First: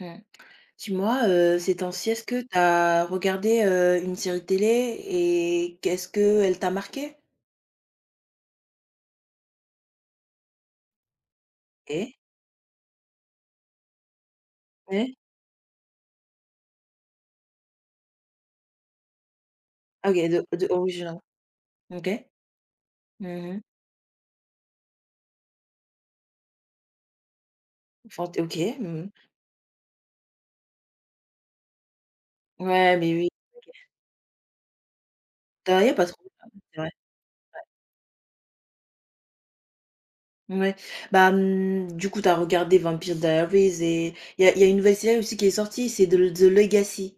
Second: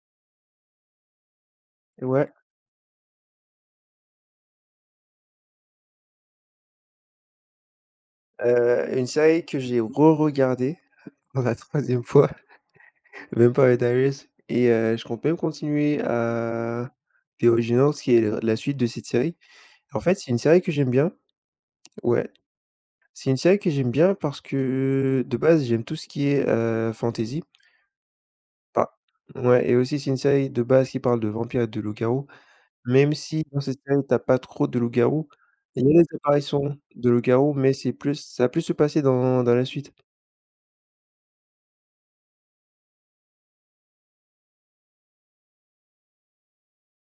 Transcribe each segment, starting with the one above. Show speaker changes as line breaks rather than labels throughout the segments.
Mmh. Dis-moi, ces temps-ci, est-ce
Ouais,
que tu as regardé, une série télé et qu'est-ce qu'elle t'a marqué.
une série que j'ai re-regardée pour la troisième
Eh
fois, même pas Darius et je
ouais.
compte même continuer à The Originals qui est le la suite de cette série. En
Ah
fait,
OK,
c'est une
de
série
de
que j'aime bien.
original. OK.
Ouais, c'est une série
Mmh.
que j'aime bien parce que, de base, j'aime tout ce qui est, fantasy.
Fant OK.
Pas.
Mmh.
Ouais, et aussi c'est une série de base qui parle de vampires et de loups-garous,
Ouais,
même
mais oui.
si dans cette série t'as pas trop de loups-garous.
Tu
Il
as il a
y a
pas
des
trop
apparitions
c'est vrai.
de loups-garous, mais c'est plus ça a plus se passer dans la suite.
Mouais. Bah, du coup, tu as regardé Vampire Diaries et il y a une nouvelle série aussi qui est sortie, c'est de The Legacy.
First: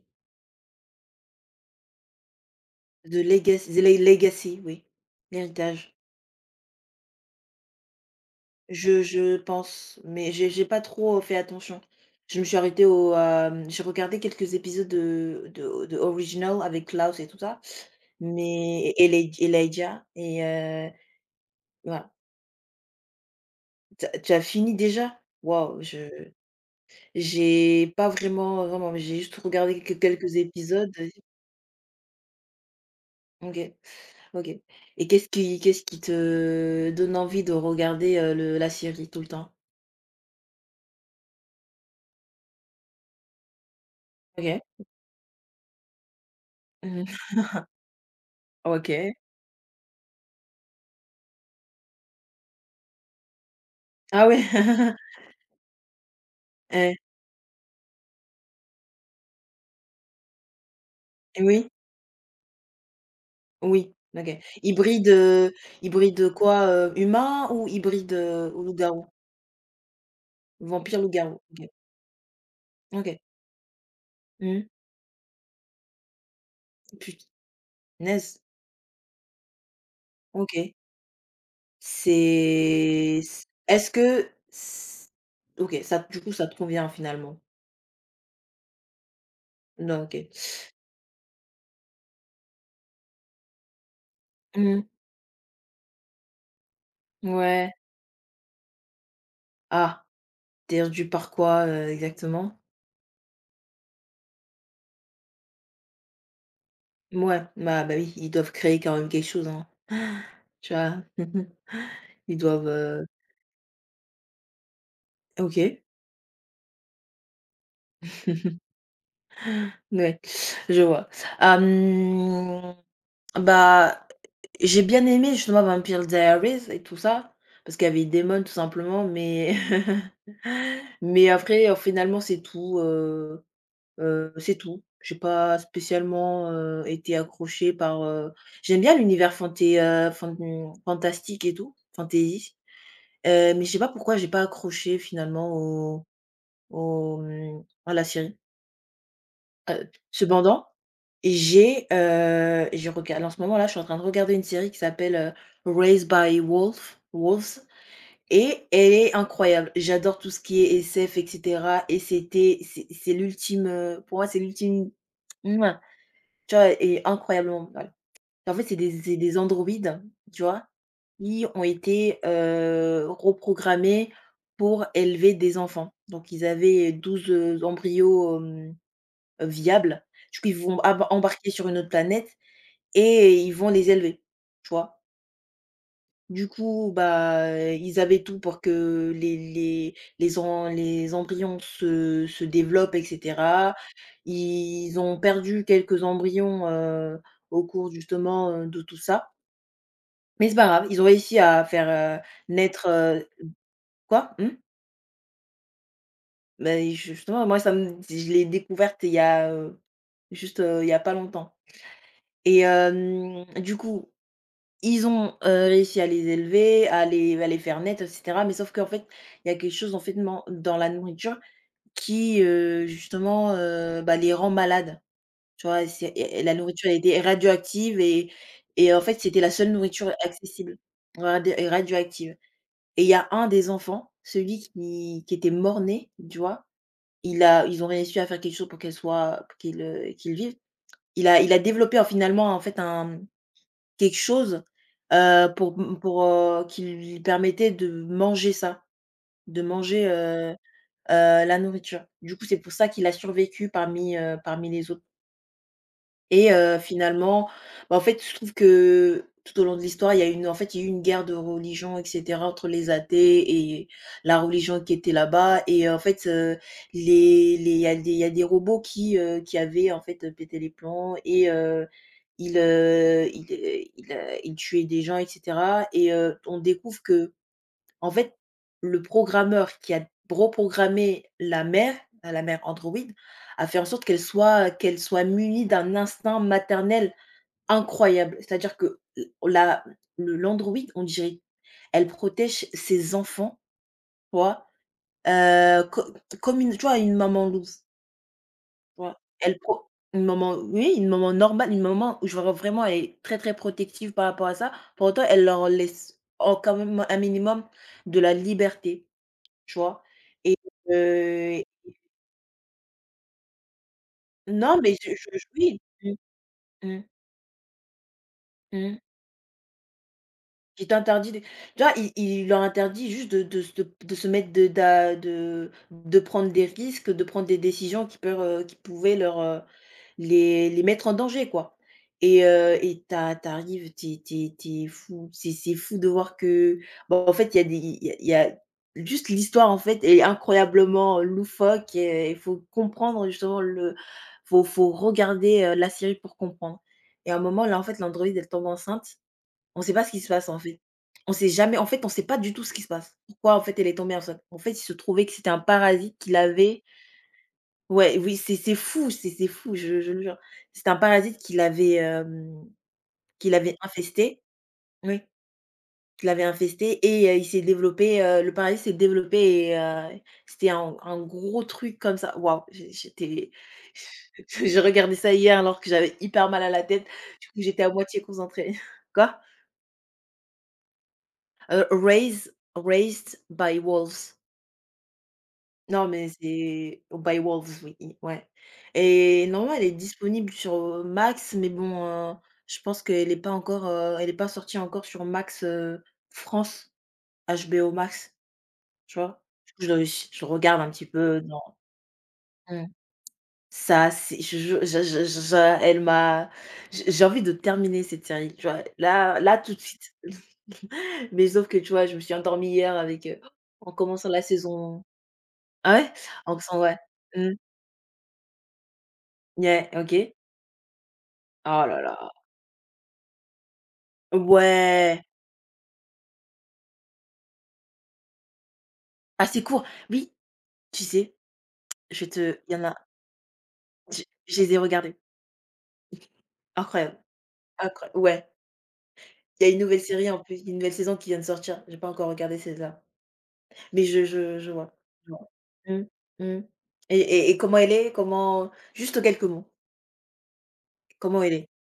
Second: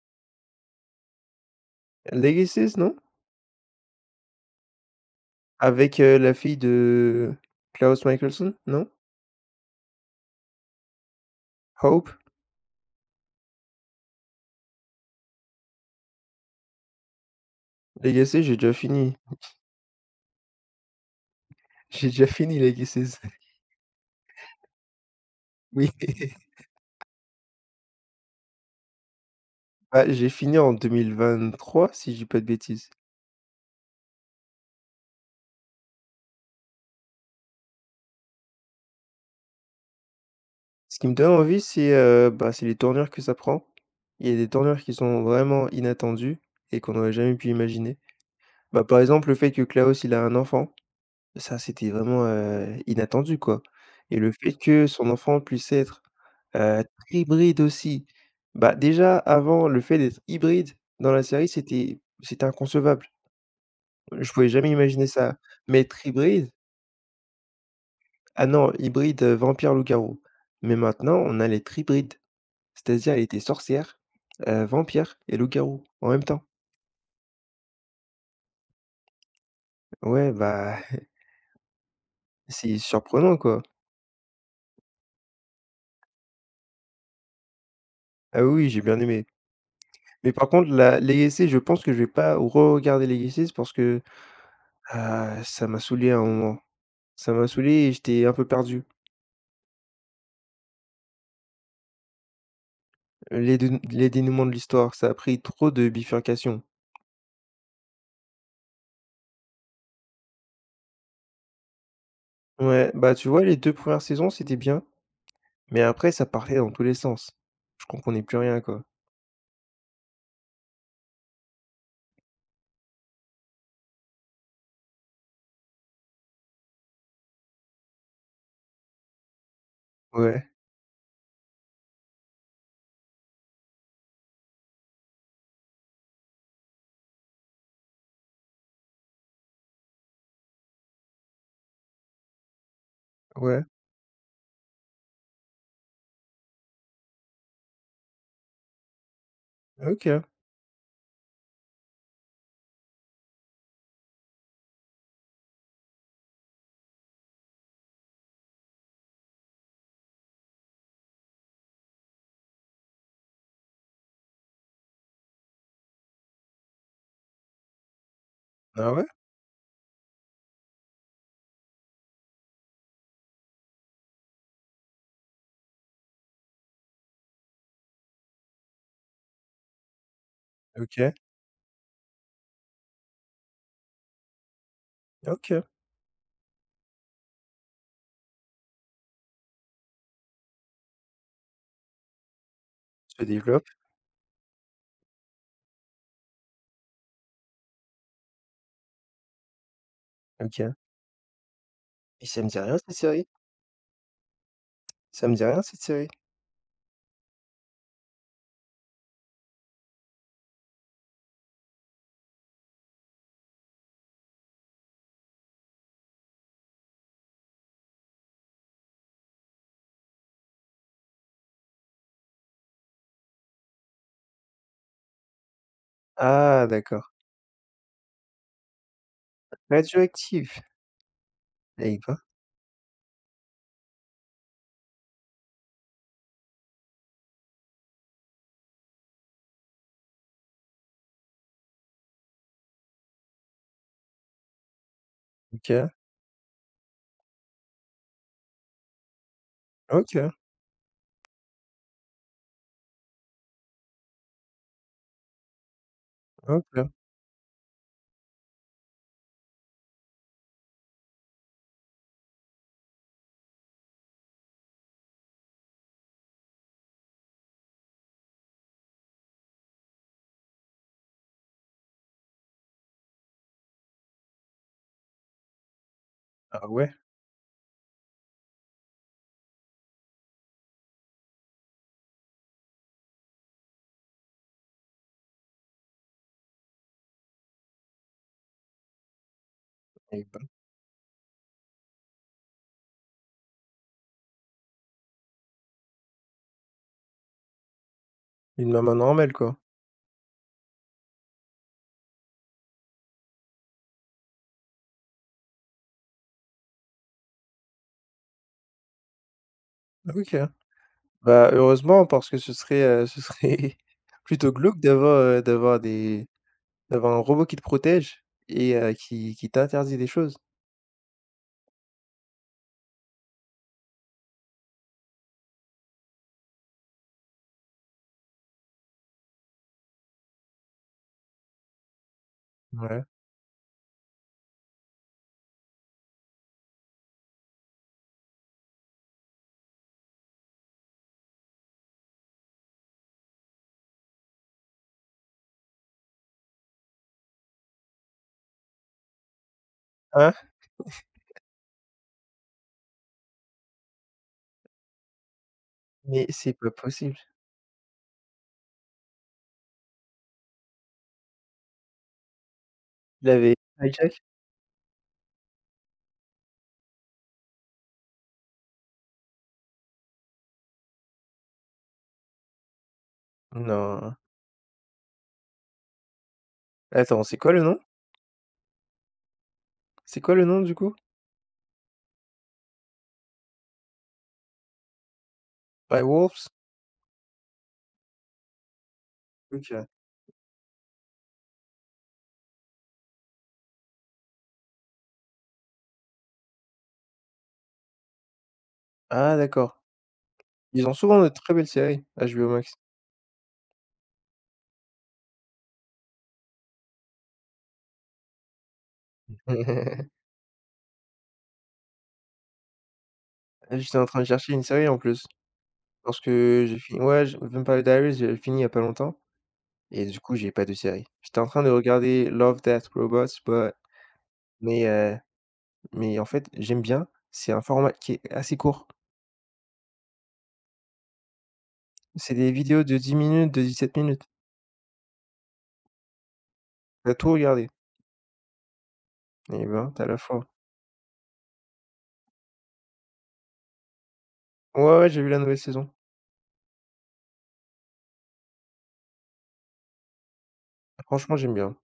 Legacies, non?
The Legacy. The Le Legacy, oui. L'héritage.
Avec, la fille de Klaus Michelson, non?
Je pense, mais j'ai pas trop fait attention.
Hope?
Je me suis arrêtée au, j'ai regardé quelques épisodes de Original avec Klaus et tout ça,
Legacy, j'ai déjà
mais et
fini.
Elei Elijah et
J'ai
voilà.
déjà fini Legacies.
Tu as fini déjà? Waouh,
Oui.
je j'ai pas vraiment vraiment, mais j'ai juste regardé quelques
Bah, j'ai
quelques
fini en
épisodes.
2023 si je dis pas de bêtises.
OK, OK. Et qu'est-ce qui te donne envie de regarder, le la série tout le temps?
Ce qui me donne envie c'est, bah, c'est les tournures que ça prend. Il y a des
OK.
tournures qui sont vraiment inattendues et qu'on n'aurait
Mmh.
jamais pu imaginer. Bah, par
OK.
exemple, le fait que Klaus, il a un enfant, ça c'était vraiment, inattendu, quoi, et
Ah
le
ouais!
fait que son enfant puisse être Heu, hybride aussi. Bah, déjà avant le fait d'être hybride dans la
Eh,
série,
oui.
c'était inconcevable.
Oui,
Je
OK.
pouvais jamais imaginer
Hybride,
ça. Mais être
hybride
hybride,
quoi, humain ou hybride,
ah non,
loup-garou?
hybride, vampire loup-garou. Mais
Vampire
maintenant, on
loup-garou?
a
OK.
les hybride, c'est-à-dire
OK.
elle était sorcière,
Mmh.
vampire et loup-garou en même temps.
Punaise!
Ouais,
OK.
bah, c'est
C'est
surprenant, quoi.
est-ce que c OK, ça du coup, ça te convient finalement?
Ah oui, oui, j'ai bien aimé.
Non, OK.
Mais par contre la Legacy, je pense que je vais pas re-regarder Legacy parce que,
Mmh.
ah, ça m'a saoulé à un moment. Ça m'a saoulé
Ouais.
et j'étais un peu perdu.
Ah, tu es rendu par quoi, exactement?
Les dénouements de l'histoire, ça a pris trop de bifurcations.
Ouais. Bah, oui, ils doivent créer quand même quelque chose, hein. Tu vois? Ils doivent,
Ouais, bah, tu vois, les 2 premières saisons, c'était bien,
OK,
mais après ça partait dans tous les sens. Je comprenais plus rien, quoi.
ouais, je vois. Hem Bah, j'ai bien aimé justement Vampire Diaries et tout ça, parce qu'il y avait Damon tout simplement, mais
Ouais,
mais après, finalement c'est tout, c'est tout. J'ai pas spécialement, été accrochée par, j'aime bien l'univers fanté fan fantastique et tout, fantasy,
ouais,
mais je sais pas pourquoi j'ai pas accroché finalement à la série.
OK.
Cependant et je regarde en ce moment là, je suis en train de regarder une série qui s'appelle, Raised by Wolf Wolves et elle est incroyable. J'adore tout ce qui est SF et cetera et c'est l'ultime, pour moi c'est l'ultime mouais, tu vois? Et incroyablement voilà. En fait, c'est des
Ah ouais?
c'est des androïdes, tu vois? Qui ont été, reprogrammés pour élever des enfants. Donc ils avaient 12 embryos, viables. Du coup, ils vont ab
OK,
embarquer sur une autre planète et ils vont les élever, tu vois?
OK.
Du coup, bah, ils avaient tout pour que les embryons se développent et
Se développe,
cetera. Ils ont perdu quelques embryons, au cours justement, de tout ça. Mais c'est pas
OK.
grave, ils ont réussi à faire, heu,
Et ça me dit rien,
naître,
cette série.
quoi? Mmh?
Ça me dit rien, cette série.
Beh, justement, moi ça me je l'ai découverte il y a, juste, il y a pas longtemps et du coup ils ont, réussi à les élever, à les faire naître et cetera, mais sauf qu'en fait, il y a quelque chose en fait dans la nourriture qui, justement, bah, les rend malades. Tu vois? C'est et la
Ah,
nourriture elle
d'accord.
était radioactive et en fait, c'était la seule nourriture
Radioactive.
accessible,
Eh ben,
radioactive et il y a un des enfants, celui qui était mort-né, tu vois? Il a ils ont réussi à faire quelque chose pour qu'elle soit pour qu'il, qu'il vive. Il a développé en finalement en fait un quelque chose, pour
OK,
pour, qui lui permettait de manger ça, de manger,
OK,
la nourriture. Du coup, c'est pour ça qu'il a survécu parmi, parmi les autres. Et
OK.
finalement, bah, en fait, je trouve que tout au long de l'histoire, il y a une en fait, il y a eu une guerre de religion et cetera entre les athées et la religion qui était là-bas et en fait, les il y a des robots qui avaient, en fait, pété les plombs et ils, heu, ils, heu, ils, heu, ils tuaient des gens et cetera et on
Ah ouais,
découvre que en fait, le programmeur qui a reprogrammé la mère Android, a fait en sorte qu'elle soit munie d'un instinct maternel incroyable. C'est-à-dire que l la
eh
le
ben,
l'Android, on dirait, elle protège ses enfants, tu vois? Co comme une tu vois, une maman louve, tu
une maman
vois?
normale, quoi.
Elle pro une maman oui, une maman normale, une maman où je vois vraiment elle est très, très protective par rapport à ça. Pour autant, elle leur laisse en quand même un minimum de la liberté. Tu vois?
OK.
Et
Bah,
heu,
heureusement parce que ce serait plutôt
non,
glauque
mais
d'avoir, heu,
je oui.
d'avoir
Mmh,
des
mmh,
D'avoir un robot qui te protège et
mmh.
qui t'interdit des choses?
Qui t'interdit de tu il leur interdit juste de se mettre de prendre des risques, de prendre des décisions qui peuvent, qui pouvaient leur, les mettre en danger, quoi et
Ouais.
t'as t'arrives, t'es tu fou, c'est fou de voir que, bon en fait, il y a des il y a juste l'histoire, en fait, est incroyablement loufoque et il faut comprendre justement le faut regarder, la série pour comprendre et à un moment, là, en fait, l'androïde, elle tombe enceinte on sait pas ce qui se
Hein?
passe, en fait. On sait jamais en fait, on sait pas du tout ce qui se passe. Pourquoi, en fait, elle est tombée enceinte? En fait, il se trouvait que c'était un parasite
Mais
qu'il
c'est pas
avait.
possible.
Ouais, oui, c'est fou, c'est fou, je le jure. C'était un parasite qu'il avait
Il
qui
avait
l'avait
hijack?
infesté oui, qu'il avait infesté et il s'est développé, le parasite s'est développé et c'était un gros truc comme ça. Waouh, j'ai j'étais
Non.
j'ai regardé ça hier alors que j'avais hyper mal à la tête.
Attends, c'est
Du
quoi le
coup,
nom?
j'étais à moitié concentrée. Quoi?
C'est quoi le nom du coup?
Raised by Wolves.
By
Non, mais
Wolves?
c'est by Wolves, oui, i ouais et normalement, elle
OK.
est disponible sur, Max, mais bon, heu, je pense qu'elle est pas encore, elle est pas sortie encore sur Max, France, HBO Max, tu
Ah,
vois? Du
d'accord.
coup, je regarde
Ils
un
ont
petit
souvent de
peu
très belles
dans
séries, HBO Max.
mmh. Ça, c'est je elle m'a j'ai envie de terminer cette série, tu vois? Là là, tout de suite. Mais sauf que, tu vois, je me suis endormie hier avec, en
J'étais en train de
commençant la
chercher une série en
saison.
plus,
Ah ouais?
parce
En
que j'ai
faisant ouais.
fini, ouais, j
Mmh.
Vampire Diaries, j'ai fini il y a pas longtemps.
Ouais,
Et du
OK.
coup, j'ai pas de série. J'étais en train de
Oh là
regarder
là.
Love, Death, Robots, but mais heu,
Ouais!
mais en fait, j'aime bien. C'est un format qui est assez court.
Assez court. Oui, tu sais, je
C'est des
te il y en
vidéos
a
de 10 minutes, de 17
je
minutes.
je les ai regardés.
Tu
Incroyable,
tout regardé.
incroya ouais.
Et
Il y a une
ben,
nouvelle
t'as la
série en
fois.
plus, il y a une nouvelle saison qui vient de sortir. J'ai pas encore regardé celle-là, mais je
Ouais,
vois.
ouais, j'ai vu
Je
la
vois.
nouvelle saison.
Mmh. Mmh. Et comment elle est? Comment juste quelques mots,
Franchement,
comment elle
j'aime
est?
bien.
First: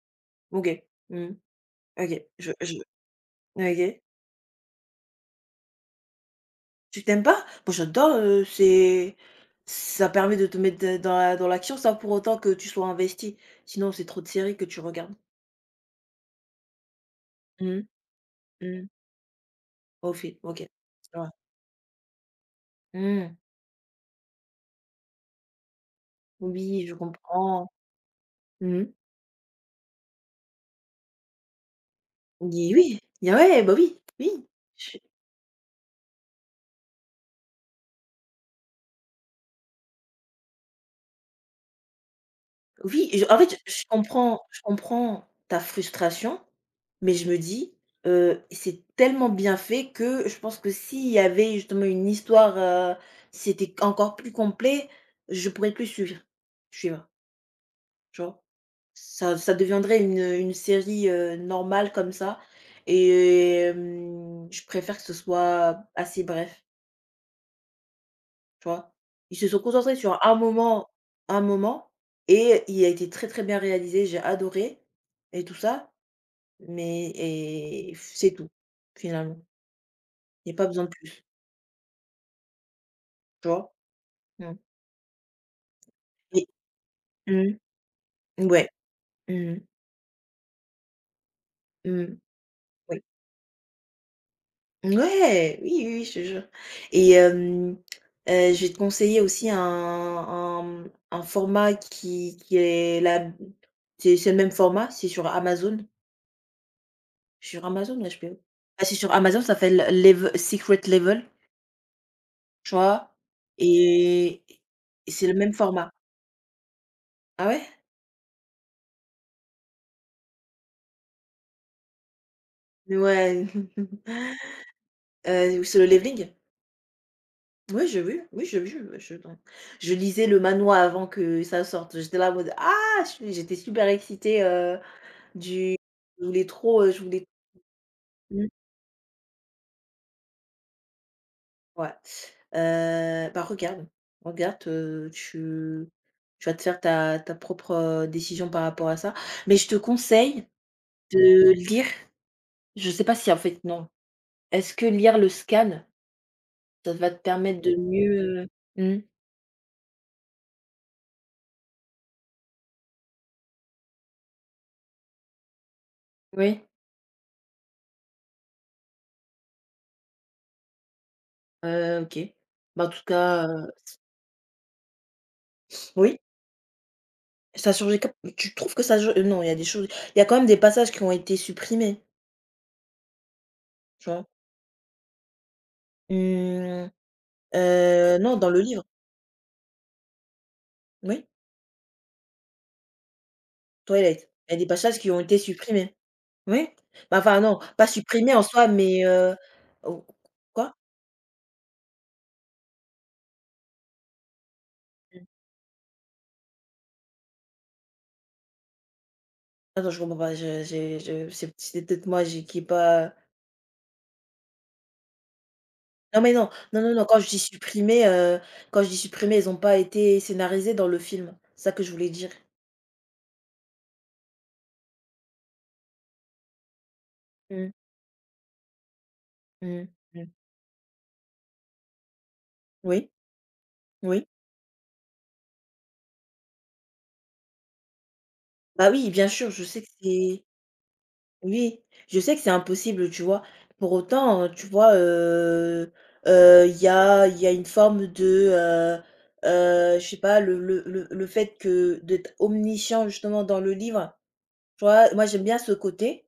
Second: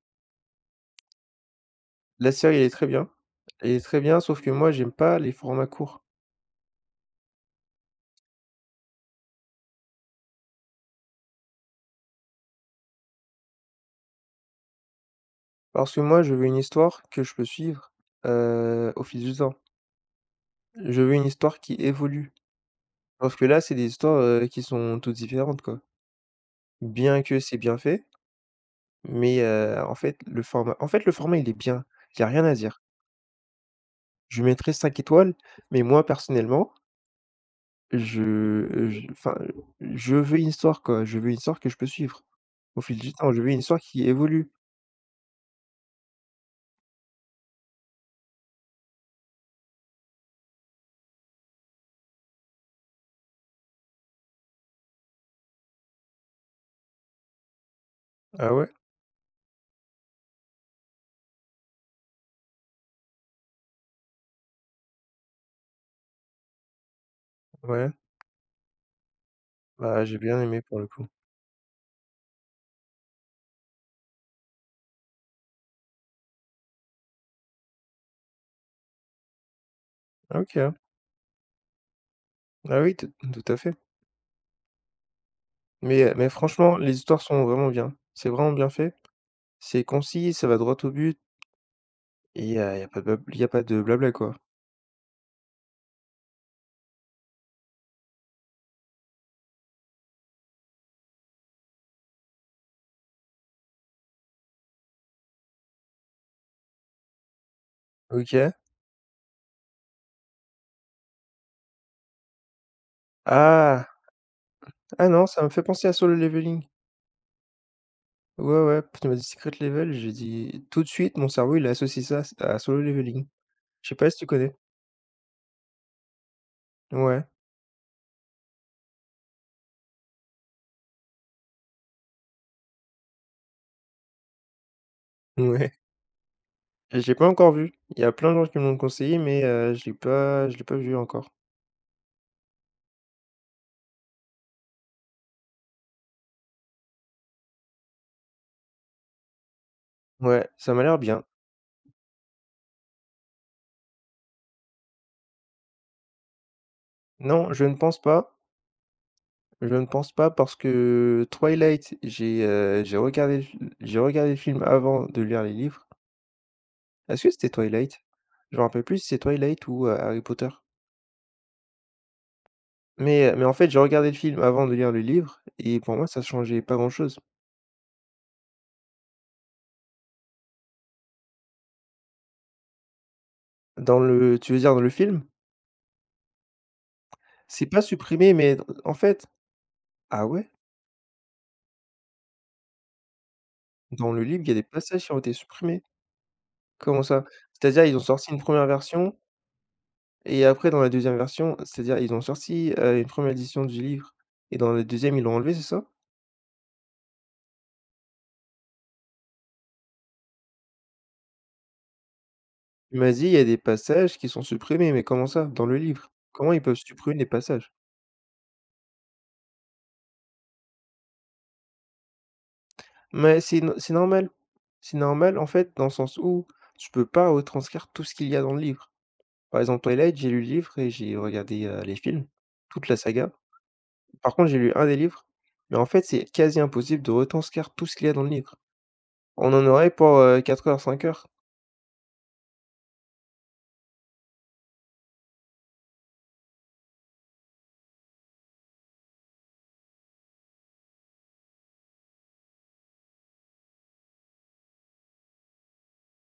OK. Mmh. OK,
La série, elle est
je
très bien. Elle est très
OK.
bien, sauf que moi, j'aime pas les formats courts.
Tu t'aimes pas? Moi j'adore, c'est ça permet de te mettre de dans la dans l'action sans pour autant que tu sois investi. Sinon, c'est trop de séries que tu regardes.
Parce que moi, je veux une histoire que je peux
Mmh.
suivre,
Mmh.
au fil du temps.
Au fil OK.
Je veux une
Ouais.
histoire qui évolue.
Mmh.
Parce que là, c'est des histoires, qui sont toutes différentes, quoi.
Oui, je
Bien que c'est
comprends.
bien fait.
Mmh mh.
Mais en fait, le format, en fait, le format, il est bien. Il y a rien à
Oui,
dire.
oui. Ah ouais, bah oui, oui.
Je lui mettrais 5 étoiles, mais moi, personnellement, je enfin, je veux une histoire, quoi. Je veux une histoire que je peux suivre au fil
Oui,
du
je
temps.
en
Je veux une
fait,
histoire qui évolue.
je comprends ta frustration, mais je me dis, c'est tellement bien fait que je pense que s'il y avait justement une histoire, si c'était encore plus complet, je pourrais plus suivre suivre, tu vois?
Ah ouais?
Ça ça deviendrait une série, normale comme ça et je préfère que ce soit assez bref.
Ouais.
Tu vois? Ils se sont concentrés
Bah, j'ai
sur
bien aimé pour le coup.
un moment et il a été très, très bien réalisé, j'ai adoré et tout ça, mais c'est tout, finalement.
Ah,
Il y a pas
OK.
besoin de plus,
Ah oui, tout
tu
tout à
vois?
fait.
Mmh
Mais
et
franchement, les histoires sont
mmh,
vraiment bien. C'est vraiment bien
ouais,
fait.
mmh,
C'est concis, ça va droit au but,
mmh,
et il n'y a, y a pas
oui.
de blab il y a pas de blabla, quoi.
Ouais, oui, oui, oui, je te jure et je vais te conseiller aussi un format qui est la c'est le même format, c'est sur Amazon. Sur Amazon, ouais, je peux
OK.
ah, c'est sur Amazon, ça s'appelle Level Secret Level, tu vois?
Ah!
Et
Ah
c'est
non,
le
ça me
même
fait penser
format.
à Solo Leveling.
Ah ouais?
Ouais, ouais, puis tu m'as dit Secret Level, j'ai dit tout de suite, mon cerveau, il a associé ça à Solo Leveling.
Ouais.
Je sais pas si tu connais?
Sur le leveling?
Ouais,
Oui, j'ai vu, ouais, je donc je lisais le manhwa avant que ça sorte. J'étais là en mode: «Ah!» je suis j'étais super excitée,
ouais.
du je voulais trop, je
Et j'ai
voulais
pas encore vu. Il y a plein de
mmh,
gens qui me l'ont conseillé, mais je l'ai pas vu encore.
ouais. Bah, regarde, regarde, tu vas te faire ta propre, décision par rapport à ça. Mais je te conseille
Ouais, ça m'a l'air bien.
de lire, je sais pas si en fait non. Est-ce que lire le scan, ça va te
Non,
permettre
je ne
de
pense pas,
mieux, mmh,
je ne pense pas parce que Twilight, j'ai regardé le film avant de lire les livres.
oui,
Est-ce que c'était Twilight? Je me rappelle plus si c'est Twilight ou, Harry Potter.
OK. Bah, en tout
Mais
cas,
en fait, j'ai regardé le film avant de lire le livre et pour moi,
oui,
ça changeait pas grand-chose.
ça a changé cap tu trouves que ça je non, il y a des choses il y a quand même des passages qui ont été supprimés,
Dans
tu vois?
le tu veux dire dans le film?
Mmh,
C'est pas supprimé,
non, dans
mais
le
d
livre,
en fait. Ah ouais?
oui,
Dans le
Twilight.
livre, il y
Il
a
y a
des
des passages
passages
qui
qui ont
ont
été
été
supprimés?
supprimés. Oui.
Comment
Bah,
ça?
enfin non,
C'est-à-dire,
pas
ils ont sorti
supprimés
une
en
première
soi, mais,
version
ou
et après
quoi?
dans la deuxième version, c'est-à-dire, ils ont sorti, une première édition du livre et dans la deuxième ils
Mmh.
l'ont enlevé, c'est ça?
Attends, je comprends pas, je j'ai je c'est c'était peut-être moi j'ai qui est
Il m'a
pas
dit: «Il y a des passages qui sont supprimés», mais comment ça? Dans le livre?
non mais non,
Comment ils peuvent
non, non, non,
supprimer
quand
des
je dis
passages?
supprimer, quand je dis supprimer, elles ont pas été scénarisées dans le film. C'est ça que je voulais dire.
Mais c'est no c'est normal. C'est normal, en fait, dans le sens où tu peux pas
Mmh,
retranscrire tout ce qu'il y a dans le livre. Par exemple,
mmh,
Twilight, j'ai
mmh.
lu le livre et j'ai regardé, les films, toute la
Oui,
saga.
oui.
Par contre, j'ai lu un des livres, mais en fait, c'est quasi impossible de retranscrire tout ce qu'il y a dans le livre.
Bah oui, bien sûr,
On
je
en
sais que
aurait pour,
c'est
4 heures, 5 heures.
oui, je sais que c'est impossible, tu vois? Pour autant, tu vois, il y a une forme de, je sais pas, le fait que d'être omniscient justement dans le livre, tu vois? Moi, j'aime bien ce côté.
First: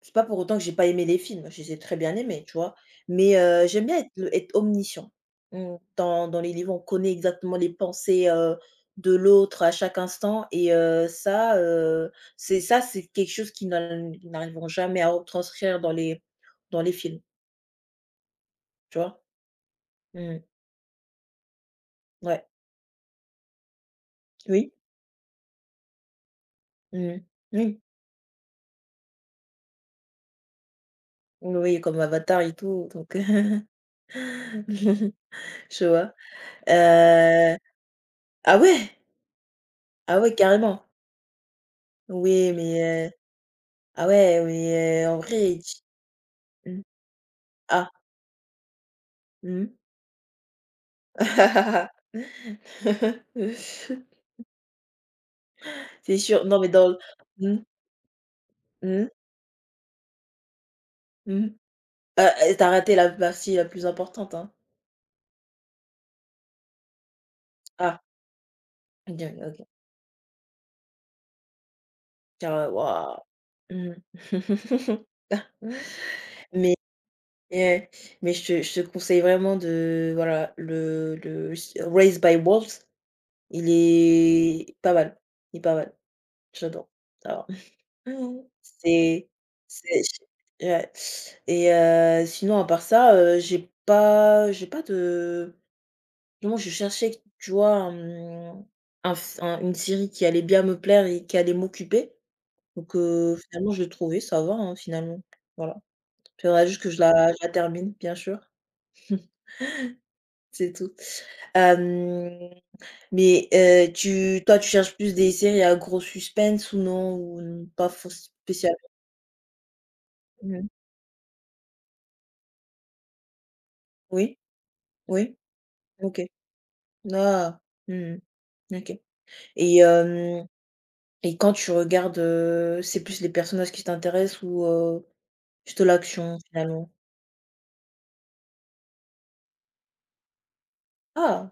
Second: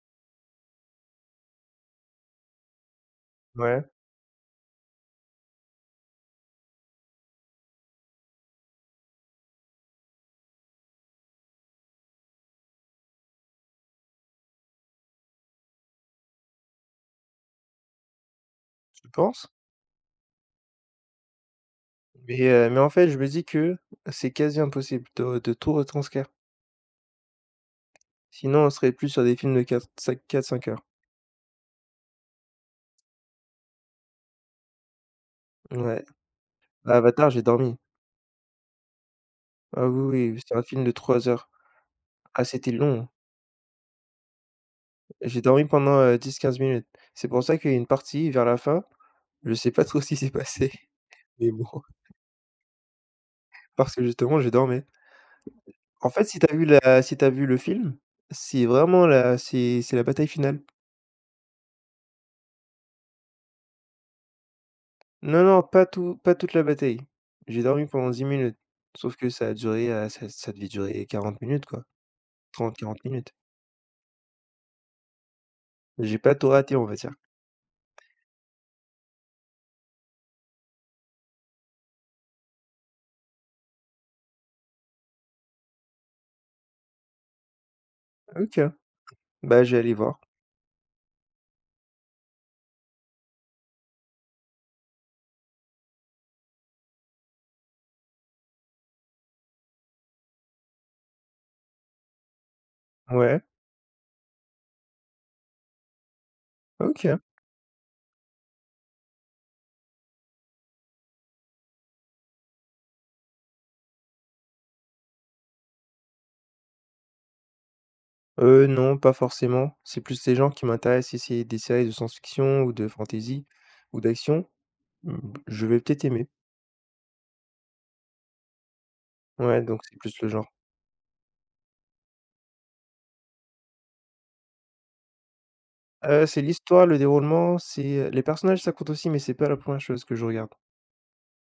C'est pas pour autant que j'ai pas aimé les films, je les ai très bien aimés, tu vois? Mais,
Ouais,
j'aime bien être omniscient. Mmh, dans les livres, on connaît exactement les pensées, de l'autre à chaque instant et ça, c'est ça, c'est quelque chose qu'ils n'al ils n'arriveront jamais à retranscrire dans les films, tu
je
vois?
pense,
Mmh,
mais
ouais.
heu, mais en fait, je me dis que c'est quasi
Oui.
impossible de tout retranscrire.
Mmh. Oui.
Sinon, on serait plus sur des films de quatre, 5 4 heures.
Oui, comme Avatar et tout, donc tu
Ouais.
vois?
Bah, Avatar, j'ai
Heu
dormi.
ah ouais?
Ah
Ah
oui, oui,
ouais,
c'était un film
carrément.
de 3 heures. Ah,
Oui,
c'était long.
mais ah ouais, mais en
J'ai
vrai,
dormi pendant, 10-15
tu mmh.
minutes. C'est pour ça qu'il y a une
Ah,
partie vers la fin, je
mmh.
sais pas trop ce qui s'est passé, mais bon. Parce que justement, je dormais. En
C'est
fait,
sûr. Non, mais dans l
si t'as vu le
mmh,
film, c'est vraiment
mmh,
la c'est c'est la bataille finale.
mmh. Ah et tu raté la partie la plus importante, hein.
Non, non, pas toute la bataille. J'ai dormi
Ah,
pendant 10 minutes, sauf
OK,
que ça a
OK.
duré, ça devait durer 40 minutes, quoi.
Car
30 quarante
waouh!
minutes.
Mmh.
J'ai pas tout raté, on va dire.
Et mais je te conseille vraiment de voilà, le s Raised by Wolves, il est pas mal, il est pas mal. J'adore. Ah mmh.
OK. Bah, je vais aller
C'est
voir.
j ouais et sinon à part ça, j'ai pas de non, je cherchais, tu vois, un une série qui allait bien me plaire et qui allait m'occuper donc
Ouais,
finalement je l'ai trouvée, ça va, hein, finalement. Voilà. Faudra juste que
OK.
je la termine, bien sûr. C'est tout. Hem, mais tu toi, tu cherches plus des séries à gros suspense ou non? Ou pas forc
Euh
spécialement?
non, pas forcément. C'est plus les gens qui
Mmh.
m'intéressent. Si c'est des séries de science-fiction ou de fantasy ou
Oui?
d'action, mmh,
Oui?
je vais peut-être
OK.
aimer.
Ah! Mmh mmh, OK
Ouais,
et
donc c'est plus le genre.
hem et quand tu regardes, c'est plus les personnages qui t'intéressent ou juste
Heu,
l'action
c'est l'histoire,
finalement?
le déroulement, c'est, les personnages, ça compte aussi, mais c'est pas la première chose que je regarde.
Ah!